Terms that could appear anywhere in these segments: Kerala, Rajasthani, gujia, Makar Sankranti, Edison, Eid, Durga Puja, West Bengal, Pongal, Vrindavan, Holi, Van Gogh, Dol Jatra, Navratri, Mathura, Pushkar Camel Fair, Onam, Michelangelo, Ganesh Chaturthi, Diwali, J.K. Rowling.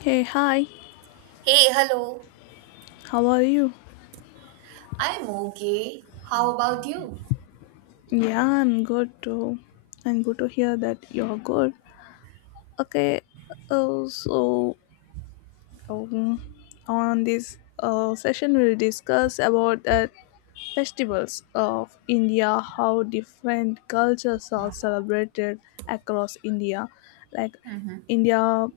Hey, hi, Hey, hello. how are you? I'm okay. How about you? Yeah, I'm good too. I'm good to hear that you're good. Okay, uh, so um, on this session, we'll discuss about the festivals of India, how different cultures are celebrated across India. Like India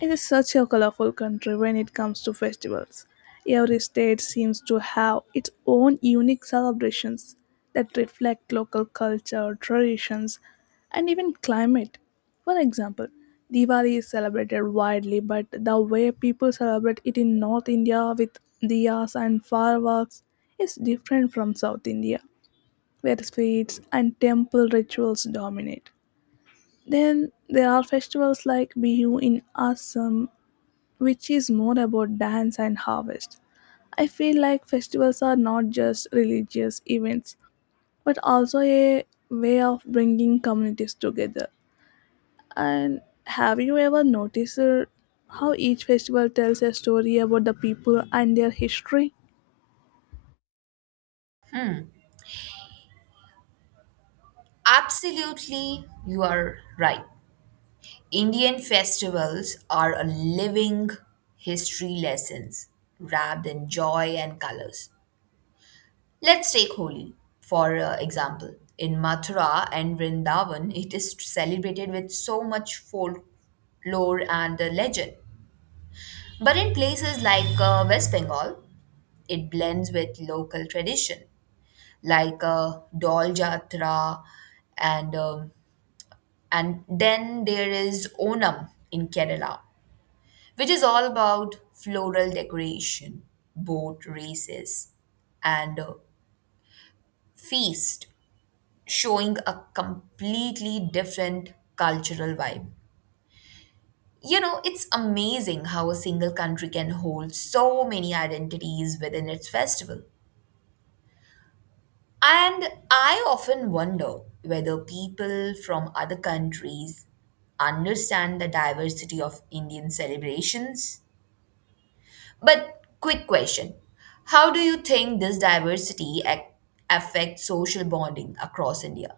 It is such a colorful country when it comes to festivals. Every state seems to have its own unique celebrations that reflect local culture, traditions, and even climate. For example, Diwali is celebrated widely, but the way people celebrate it in North India with diyas and fireworks is different from South India, where sweets and temple rituals dominate. Then there are festivals like Bihu in Assam which is more about dance and harvest. I feel like festivals are not just religious events, but also a way of bringing communities together. And have you ever noticed how each festival tells a story about the people and their history? Absolutely, you are right. Indian festivals are a living history lessons wrapped in joy and colors. Let's take Holi for example. In Mathura and Vrindavan, it is celebrated with so much folklore and legend. But in places like West Bengal, it blends with local tradition, like Dol Jatra, and um, and then there is Onam in Kerala, which is all about floral decoration, boat races, and feast, showing a completely different cultural vibe. You know, it's amazing how a single country can hold so many identities within its festival. And I often wonder whether people from other countries understand the diversity of Indian celebrations. But, quick question: how do you think this affects social bonding across India?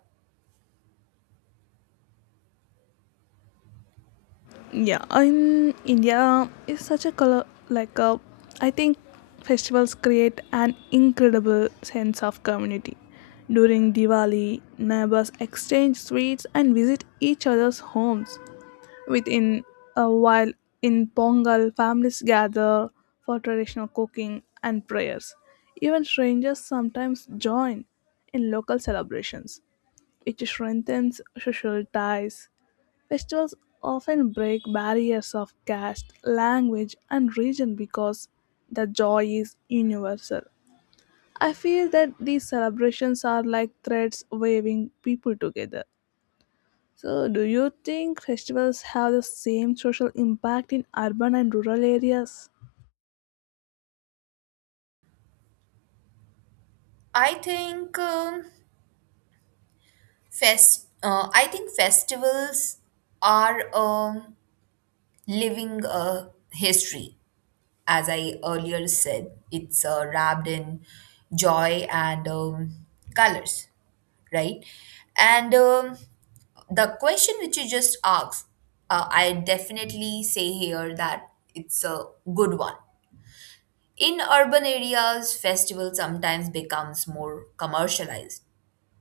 Yeah in india is such a color like a I think festivals create an incredible sense of community during diwali neighbors exchange sweets and visit each other's homes within a while in pongal families gather for traditional cooking and prayers even strangers sometimes join in local celebrations which strengthens social ties. Festivals often break barriers of caste, language, and region because the joy is universal. I feel that these celebrations are like threads waving people together. So, do you think festivals have the same social impact in urban and rural areas? I think um, I think festivals are living a history. As I earlier said, it's wrapped in joy and colors, right? And the question which you just asked, I definitely say here that it's a good one. In urban areas, festival sometimes becomes more commercialized,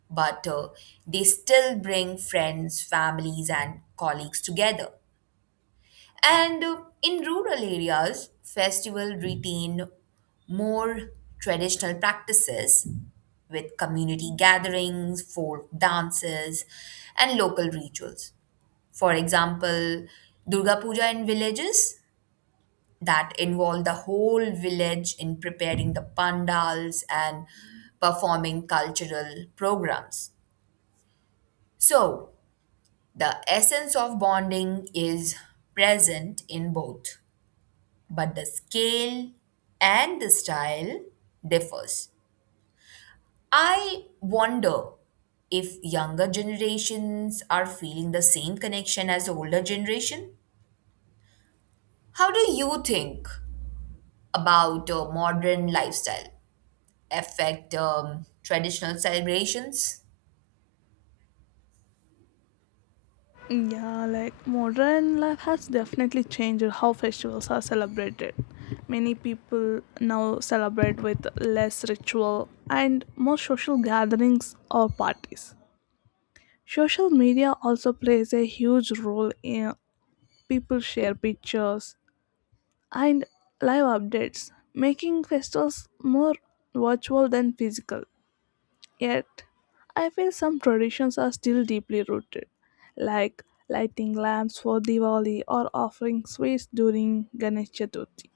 but they still bring friends, families, and colleagues together. And in rural areas, festivals retain more traditional practices with community gatherings, folk dances, and local rituals. For example, Durga Puja in villages, that involve the whole village in preparing the pandals and performing cultural programs. So, the essence of bonding is present in both, but the scale and the style differs. I wonder if younger generations are feeling the same connection as older generation. How do you think about modern lifestyle affect traditional celebrations? Yeah, like modern life has definitely changed how festivals are celebrated. Many people now celebrate with less ritual and more social gatherings or parties. Social media also plays a huge role in people share pictures and live updates, making festivals more virtual than physical. Yet, I feel some traditions are still deeply rooted, like lighting lamps for Diwali or offering sweets during Ganesh Chaturthi.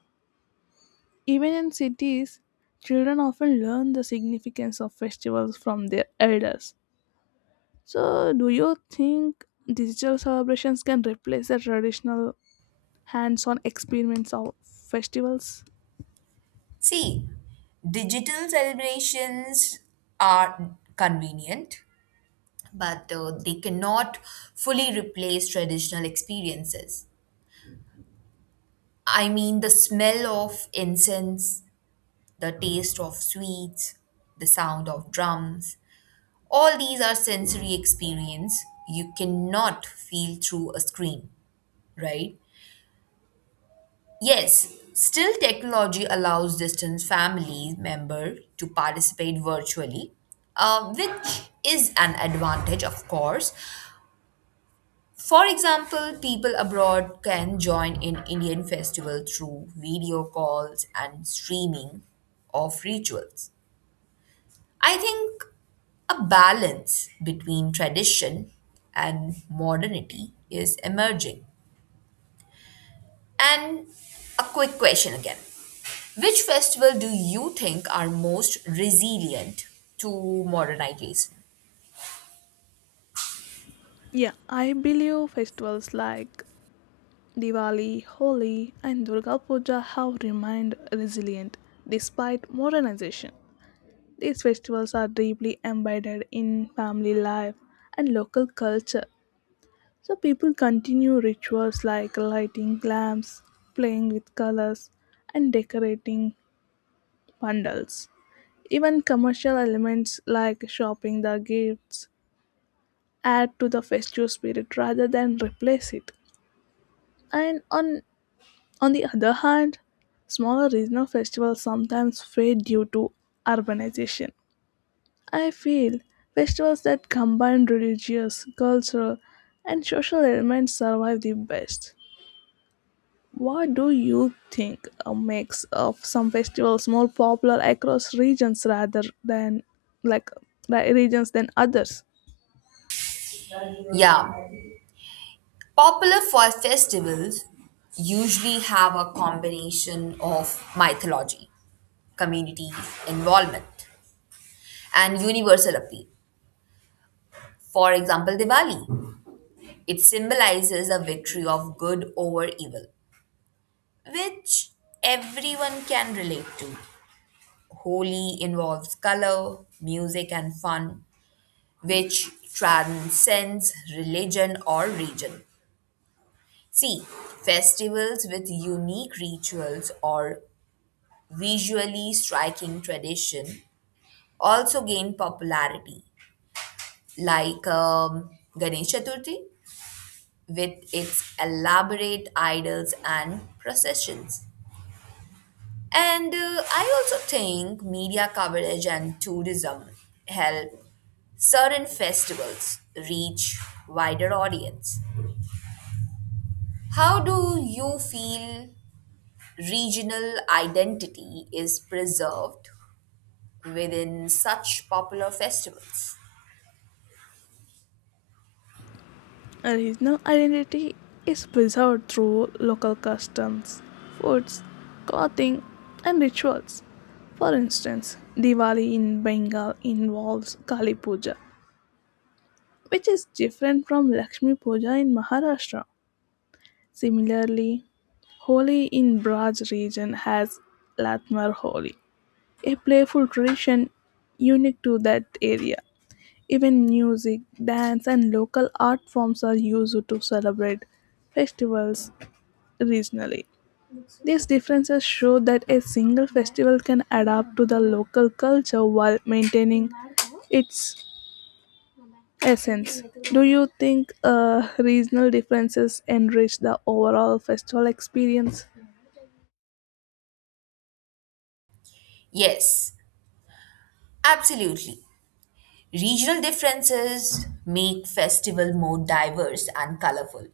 Even in cities, children often learn the significance of festivals from their elders. So, do you think digital celebrations can replace the traditional hands on experiments of festivals? See, digital celebrations are convenient, but they cannot fully replace traditional experiences. I mean, the smell of incense, the taste of sweets, the sound of drums, all these are sensory experience you cannot feel through a screen, right? Yes, still technology allows distant family member to participate virtually, which is an advantage, of course. For example, people abroad can join in Indian festival through video calls and streaming of rituals. I think a balance between tradition and modernity is emerging. And a quick question again: which festival do you think are most resilient to modernization? Yeah, I believe festivals like Diwali, Holi, and Durga Puja have remained resilient despite modernization. These festivals are deeply embedded in family life and local culture, so people continue rituals like lighting lamps, playing with colors, and decorating bundles. Even commercial elements like shopping the gifts add to the festive spirit rather than replace it. And on the other hand, smaller regional festivals sometimes fade due to urbanization. I feel festivals that combine religious, cultural, and social elements survive the best. What do you think makes of some festivals more popular across regions rather than like regions than others? Yeah, popular for festivals usually have a combination of mythology, community involvement, and universal appeal. For example, Diwali. It symbolizes a victory of good over evil, which everyone can relate to. Holi involves color, music, and fun, which transcends religion or region. See, festivals with unique rituals or visually striking tradition also gained popularity, like Ganesh Chaturthi with its elaborate idols and processions. And I also think media coverage and tourism help certain festivals reach wider audience. How do you feel regional identity is preserved within such popular festivals? A regional identity is preserved through local customs, foods, clothing, and rituals. For instance, Diwali in Bengal involves Kali Puja, which is different from Lakshmi Puja in Maharashtra. Similarly, Holi in Braj region has Latmar Holi, a playful tradition unique to that area. Even music, dance, and local art forms are used to celebrate festivals regionally. These differences show that a single festival can adapt to the local culture while maintaining its essence. Do you think regional differences enrich the overall festival experience? Yes, absolutely. Regional differences make festival more diverse and colorful.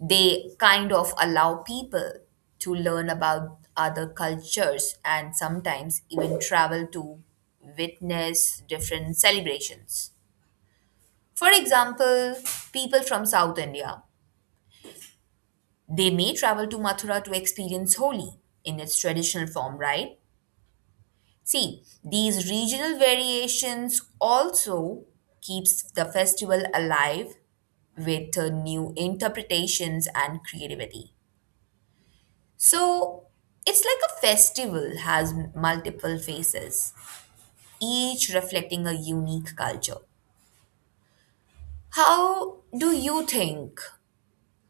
They kind of allow people to learn about other cultures and sometimes even travel to witness different celebrations. For example, people from South India, they may travel to Mathura to experience Holi in its traditional form, right? See, these regional variations also keeps the festival alive with new interpretations and creativity. So, it's like a festival has multiple faces, each reflecting a unique culture. How do you think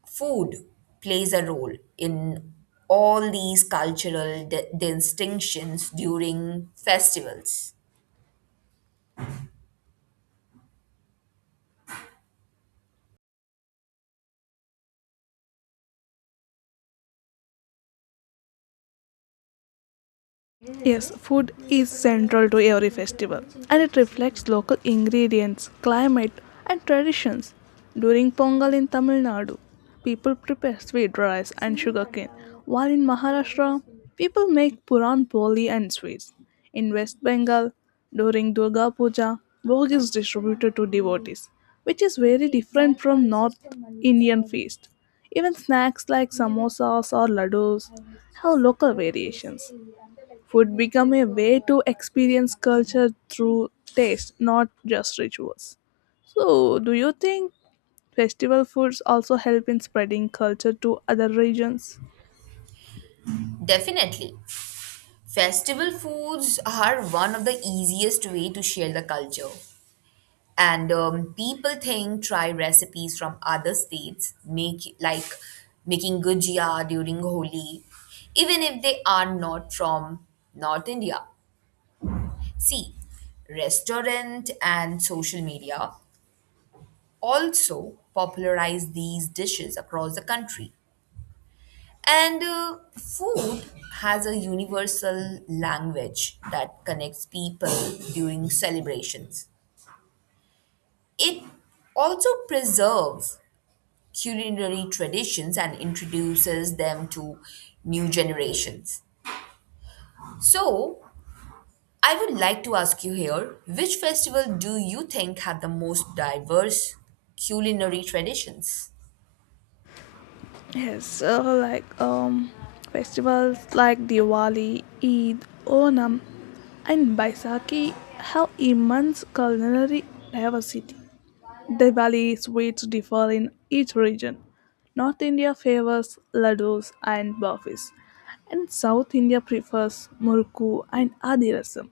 food plays a role in all these cultural distinctions during festivals? Yes, food is central to every festival and it reflects local ingredients, climate, and traditions. During Pongal in Tamil Nadu, people prepare sweet rice and sugarcane, while in Maharashtra, people make Puran poli and sweets. In West Bengal, during Durga Puja, bhog is distributed to devotees, which is very different from North Indian feast. Even snacks like samosas or ladoos have local variations. Food become a way to experience culture through taste, not just rituals. So, do you think festival foods also help in spreading culture to other regions? Definitely. Festival foods are one of the easiest way to share the culture. And people think try recipes from other states, make like making gujia during Holi, even if they are not from North India. See, restaurant and social media also popularize these dishes across the country. And food has a universal language that connects people during celebrations. It also preserves culinary traditions and introduces them to new generations. So, I would like to ask you here, which festival do you think have the most diverse culinary traditions? Yes, so festivals like Diwali, Eid, Onam, and Baisakhi have immense culinary diversity. Diwali sweets differ in each region. North India favors laddus and burfis, and South India prefers murku and adirasam.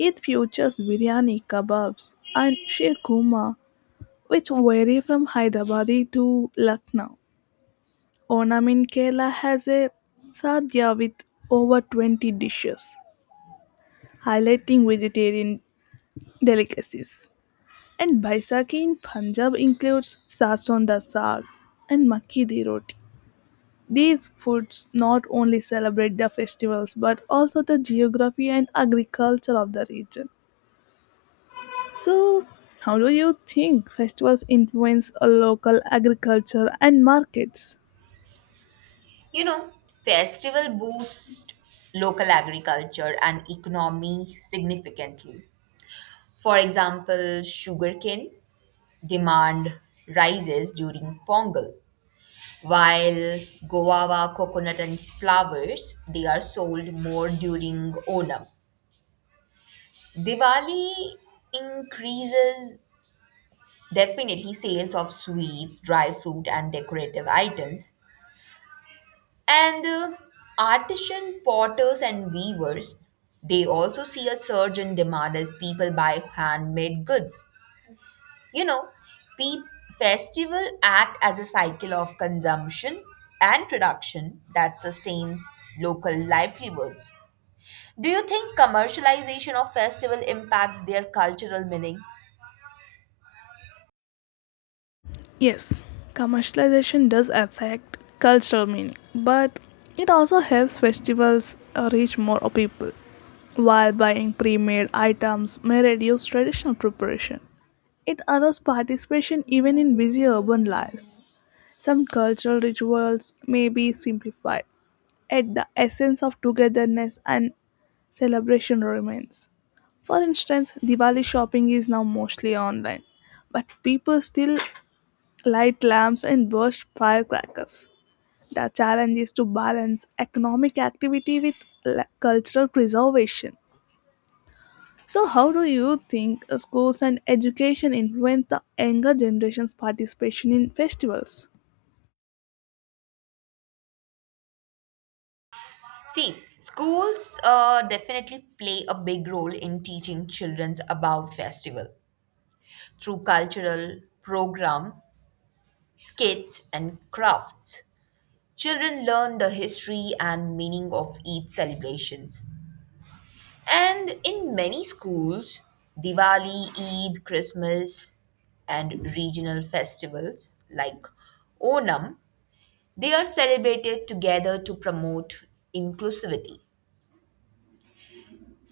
It features biryani, kebabs, and sheer kuma, which vary from Hyderabadi to Lucknow. Onam in Kerala has a sadhya with over 20 dishes, highlighting vegetarian delicacies. And Baisakhi in Punjab includes sarson da saag and makki di roti. These foods not only celebrate the festivals but also the geography and agriculture of the region. So, how do you think festivals influence a local agriculture and markets? You know, festival boosts local agriculture and economy significantly. For example, sugarcane demand rises during Pongal, while guava, coconut, and flowers, they are sold more during Onam. Diwali increases definitely sales of sweets, dry fruit, and decorative items. And artisan potters and weavers, they also see a surge in demand as people buy handmade goods. You know, pe- Festival act as a cycle of consumption and production that sustains local livelihoods. Do you think commercialization of festival impacts their cultural meaning? Yes, commercialization does affect cultural meaning, but it also helps festivals reach more people. While buying pre made items may reduce traditional preparation, it allows participation even in busy urban lives. Some cultural rituals may be simplified, yet the essence of togetherness and celebration remains. For instance, Diwali shopping is now mostly online, but people still light lamps and burst firecrackers. The challenge is to balance economic activity with cultural preservation. So, how do you think schools and education influence the younger generation's participation in festivals? See, schools definitely play a big role in teaching children about festival through cultural program, skits and crafts. Children learn the history and meaning of each celebrations. And in many schools, Diwali, Eid, Christmas, and regional festivals like Onam, they are celebrated together to promote inclusivity.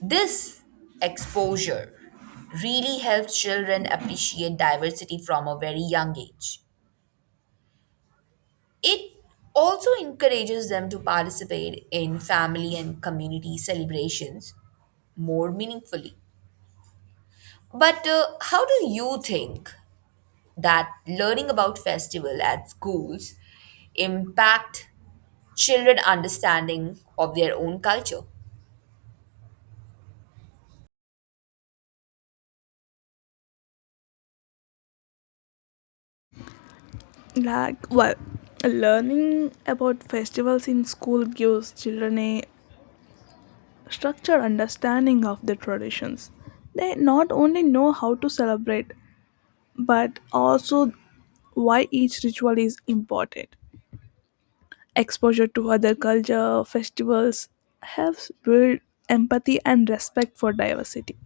This exposure really helps children appreciate diversity from a very young age. It also encourages them to participate in family and community celebrations more meaningfully. But how do you think that learning about festival at schools impact children understanding of their own culture? Well, learning about festivals in school gives children a structured understanding of the traditions. They not only know how to celebrate, but also why each ritual is important. Exposure to other culture festivals helps build empathy and respect for diversity.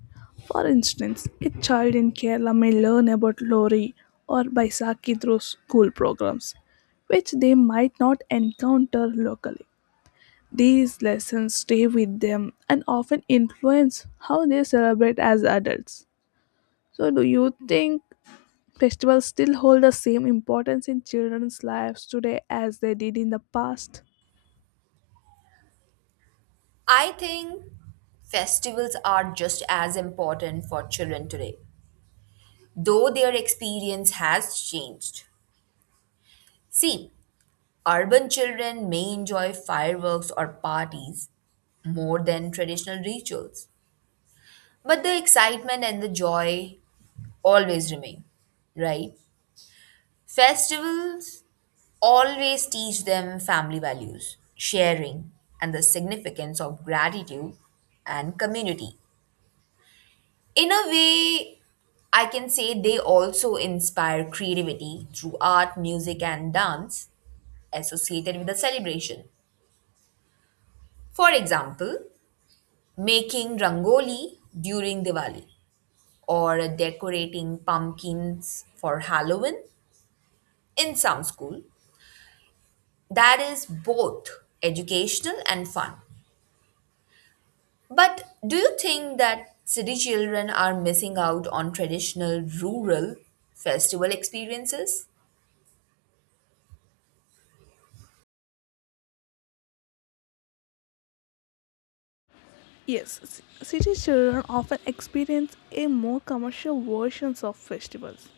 For instance, a child in Kerala may learn about Lori or Baisakhi through school programs, which they might not encounter locally. These lessons stay with them and often influence how they celebrate as adults. So, do you think festivals still hold the same importance in children's lives today as they did in the past? I think festivals are just as important for children today, though their experience has changed. See, urban children may enjoy fireworks or parties more than traditional rituals. But the excitement and the joy always remain, right? Festivals always teach them family values, sharing, and the significance of gratitude and community. In a way, I can say they also inspire creativity through art, music, and dance associated with the celebration. For example, making rangoli during Diwali or decorating pumpkins for Halloween in some school. That is both educational and fun. But do you think that city children are missing out on traditional rural festival experiences? Yes, city children often experience a more commercial versions of festivals,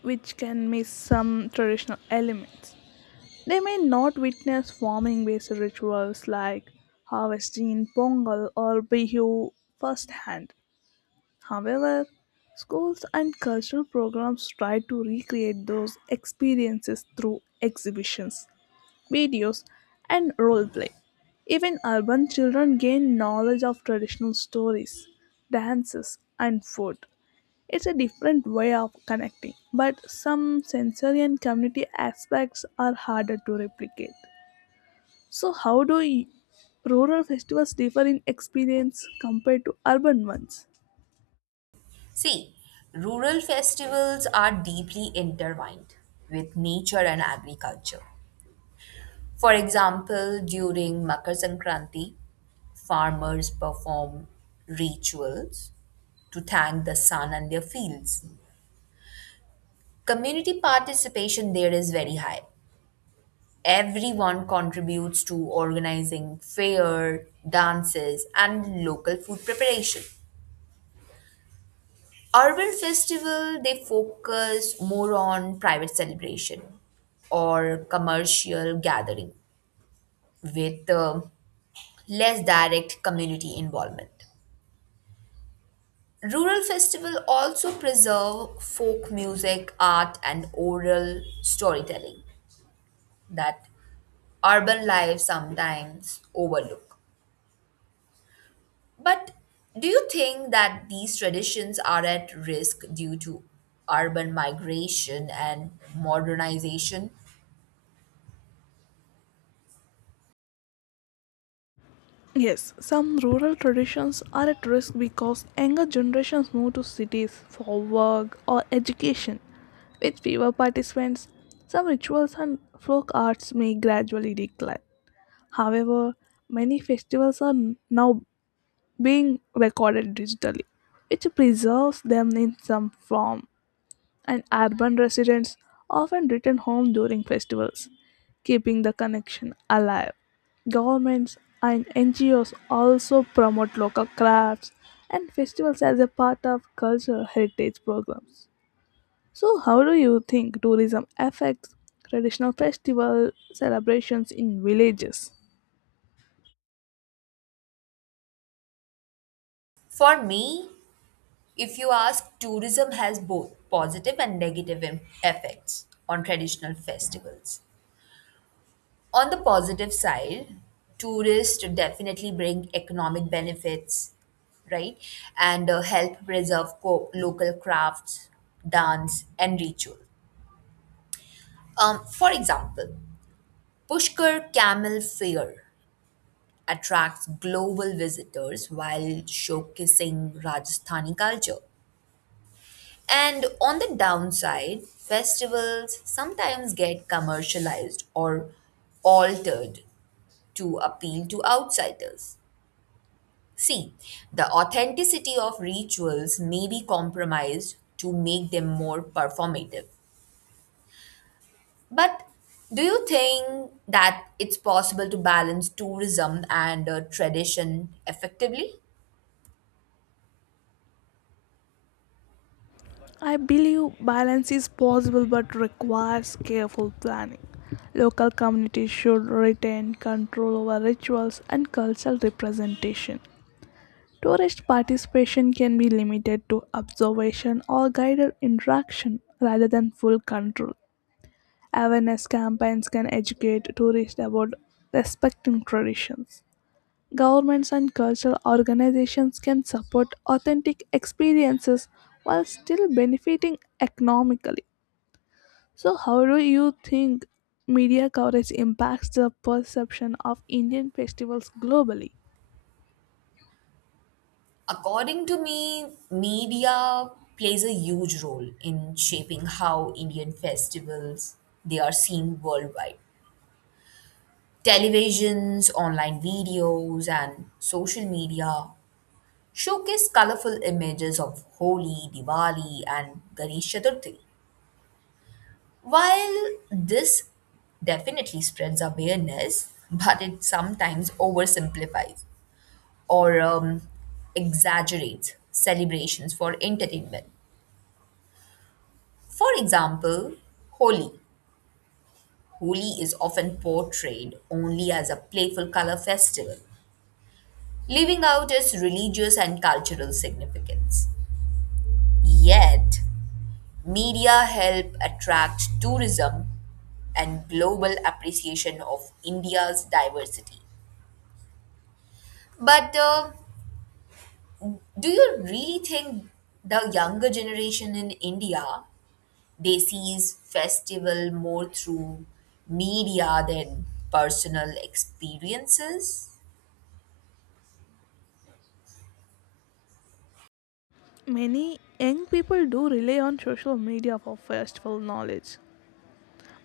which can miss some traditional elements. They may not witness farming-based rituals like harvesting in Pongal or Bihu firsthand. However, schools and cultural programs try to recreate those experiences through exhibitions, videos, and role play. Even urban children gain knowledge of traditional stories, dances, and food. It's a different way of connecting, but some sensory and community aspects are harder to replicate. So, rural festivals differ in experience compared to urban ones? See, rural festivals are deeply intertwined with nature and agriculture. For example, during Makar Sankranti, farmers perform rituals to thank the sun and their fields. Community participation there is very high. Everyone contributes to organizing fair, dances, and local food preparation. Urban festival they focus more on private celebration or commercial gathering with less direct community involvement. Rural festival also preserve folk music, art, and oral storytelling that urban life sometimes overlook. But do you think that these traditions are at risk due to urban migration and modernization? Yes, some rural traditions are at risk because younger generations move to cities for work or education. With fewer participants, some rituals and folk arts may gradually decline. However, many festivals are now being recorded digitally, which preserves them in some form, and urban residents often return home during festivals, keeping the connection alive. Governments and NGOs also promote local crafts and festivals as a part of cultural heritage programs. So, how do you think tourism affects traditional festival celebrations in villages? For me, if you ask, tourism has both positive and negative effects on traditional festivals. On the positive side, tourists definitely bring economic benefits, right? And help preserve local crafts, dance, and ritual. For example, Pushkar Camel Fair attracts global visitors while showcasing Rajasthani culture. And on the downside, festivals sometimes get commercialized or altered to appeal to outsiders. See, the authenticity of rituals may be compromised to make them more performative. But do you think that it's possible to balance tourism and tradition effectively? I believe balance is possible but requires careful planning. Local communities should retain control over rituals and cultural representation. Tourist participation can be limited to observation or guided interaction rather than full control. Awareness campaigns can educate tourists about respecting traditions. Governments and cultural organizations can support authentic experiences while still benefiting economically. So, how do you think media coverage impacts the perception of Indian festivals globally? According to me, media plays a huge role in shaping how Indian festivals they are seen worldwide. Televisions, online videos and social media showcase colorful images of Holi, Diwali and Ganesh Chaturthi. While this definitely spreads awareness, but it sometimes oversimplifies or exaggerates celebrations for entertainment. For example, Holi. Holi is often portrayed only as a playful color festival, leaving out its religious and cultural significance. Yet, media help attract tourism and global appreciation of India's diversity. But do you really think the younger generation in India they sees festival more through media than personal experiences? Many young people do rely on social media for festival knowledge,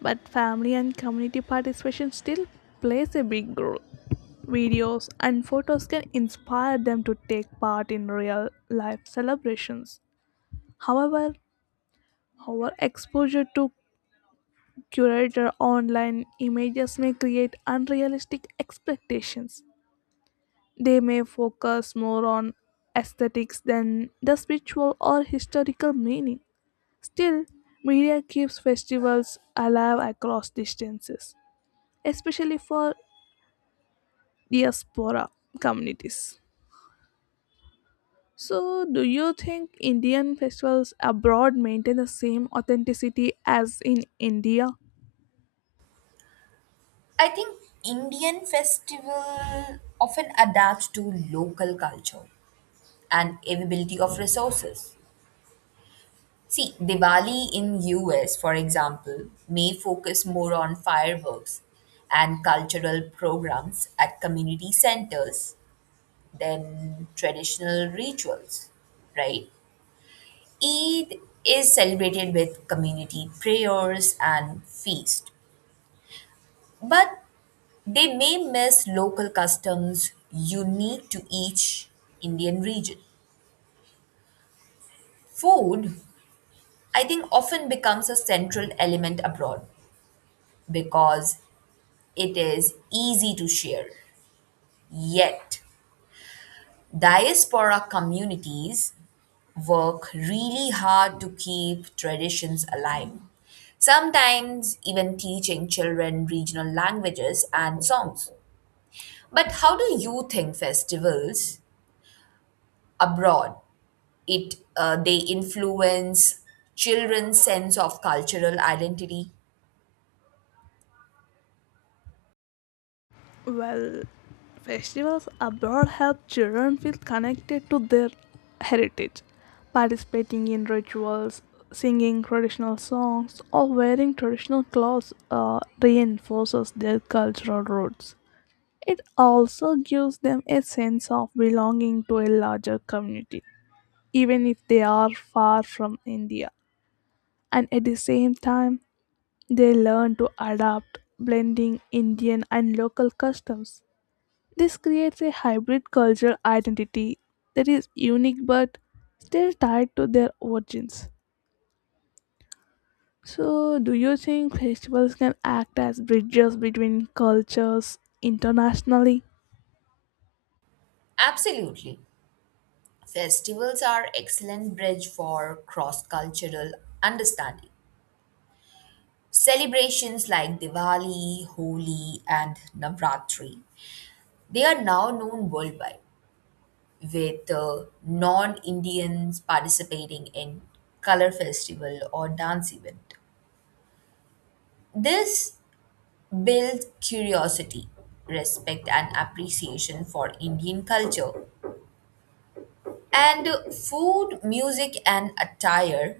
but family and community participation still plays a big role. Videos and photos can inspire them to take part in real life celebrations. However, our exposure to curated online images may create unrealistic expectations. They may focus more on aesthetics than the spiritual or historical meaning. Still, media keeps festivals alive across distances, especially for diaspora communities. So, do you think Indian festivals abroad maintain the same authenticity as in India? I think Indian festival often adapts to local culture and availability of resources. See, Diwali in US, for example, may focus more on fireworks and cultural programs at community centers than traditional rituals, right? Eid is celebrated with community prayers and feast, but they may miss local customs unique to each Indian region. Food, I think, often becomes a central element abroad because it is easy to share. Yet, diaspora communities work really hard to keep traditions alive, sometimes even teaching children regional languages and songs. But how do you think festivals abroad it they influence children's sense of cultural identity? Well, festivals abroad help children feel connected to their heritage. Participating in rituals, singing traditional songs, or wearing traditional clothes reinforces their cultural roots. It also gives them a sense of belonging to a larger community, even if they are far from India. And at the same time, they learn to adapt, blending Indian and local customs. This creates a hybrid cultural identity that is unique but still tied to their origins. So, do you think festivals can act as bridges between cultures internationally? Absolutely. Festivals are excellent bridge for cross-cultural understanding. Celebrations like Diwali, Holi, and Navratri, they are now known worldwide, with non Indians participating in color festival or dance event. This builds curiosity, respect, and appreciation for Indian culture. And food, music, and attire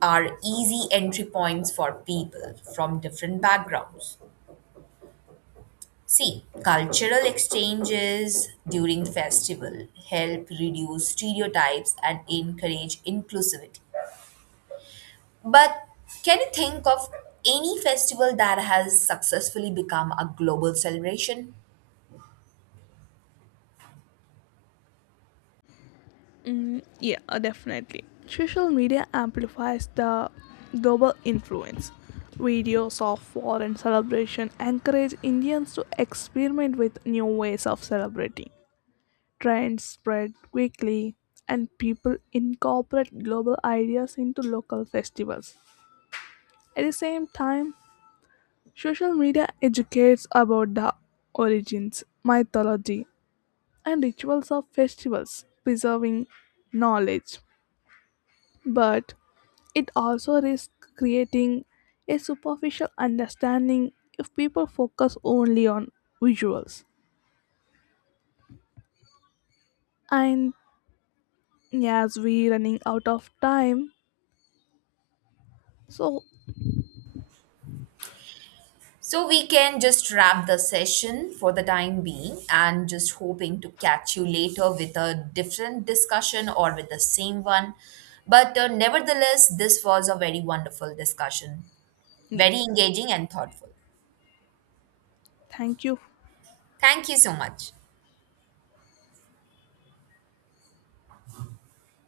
are easy entry points for people from different backgrounds. See, cultural exchanges during festival help reduce stereotypes and encourage inclusivity. But can you think of any festival that has successfully become a global celebration? Yeah, definitely. Social media amplifies the global influence. Videos of foreign celebration encourage Indians to experiment with new ways of celebrating. Trends spread quickly, and people incorporate global ideas into local festivals. At the same time, social media educates about the origins, mythology, and rituals of festivals, preserving knowledge. But it also risks creating a superficial understanding if people focus only on visuals. And as we running out of time, so So we can just wrap the session for the time being and just hoping to catch you later with a different discussion or with the same one. But nevertheless, this was a very wonderful discussion, very yes, engaging and thoughtful. thank you Thank you so much.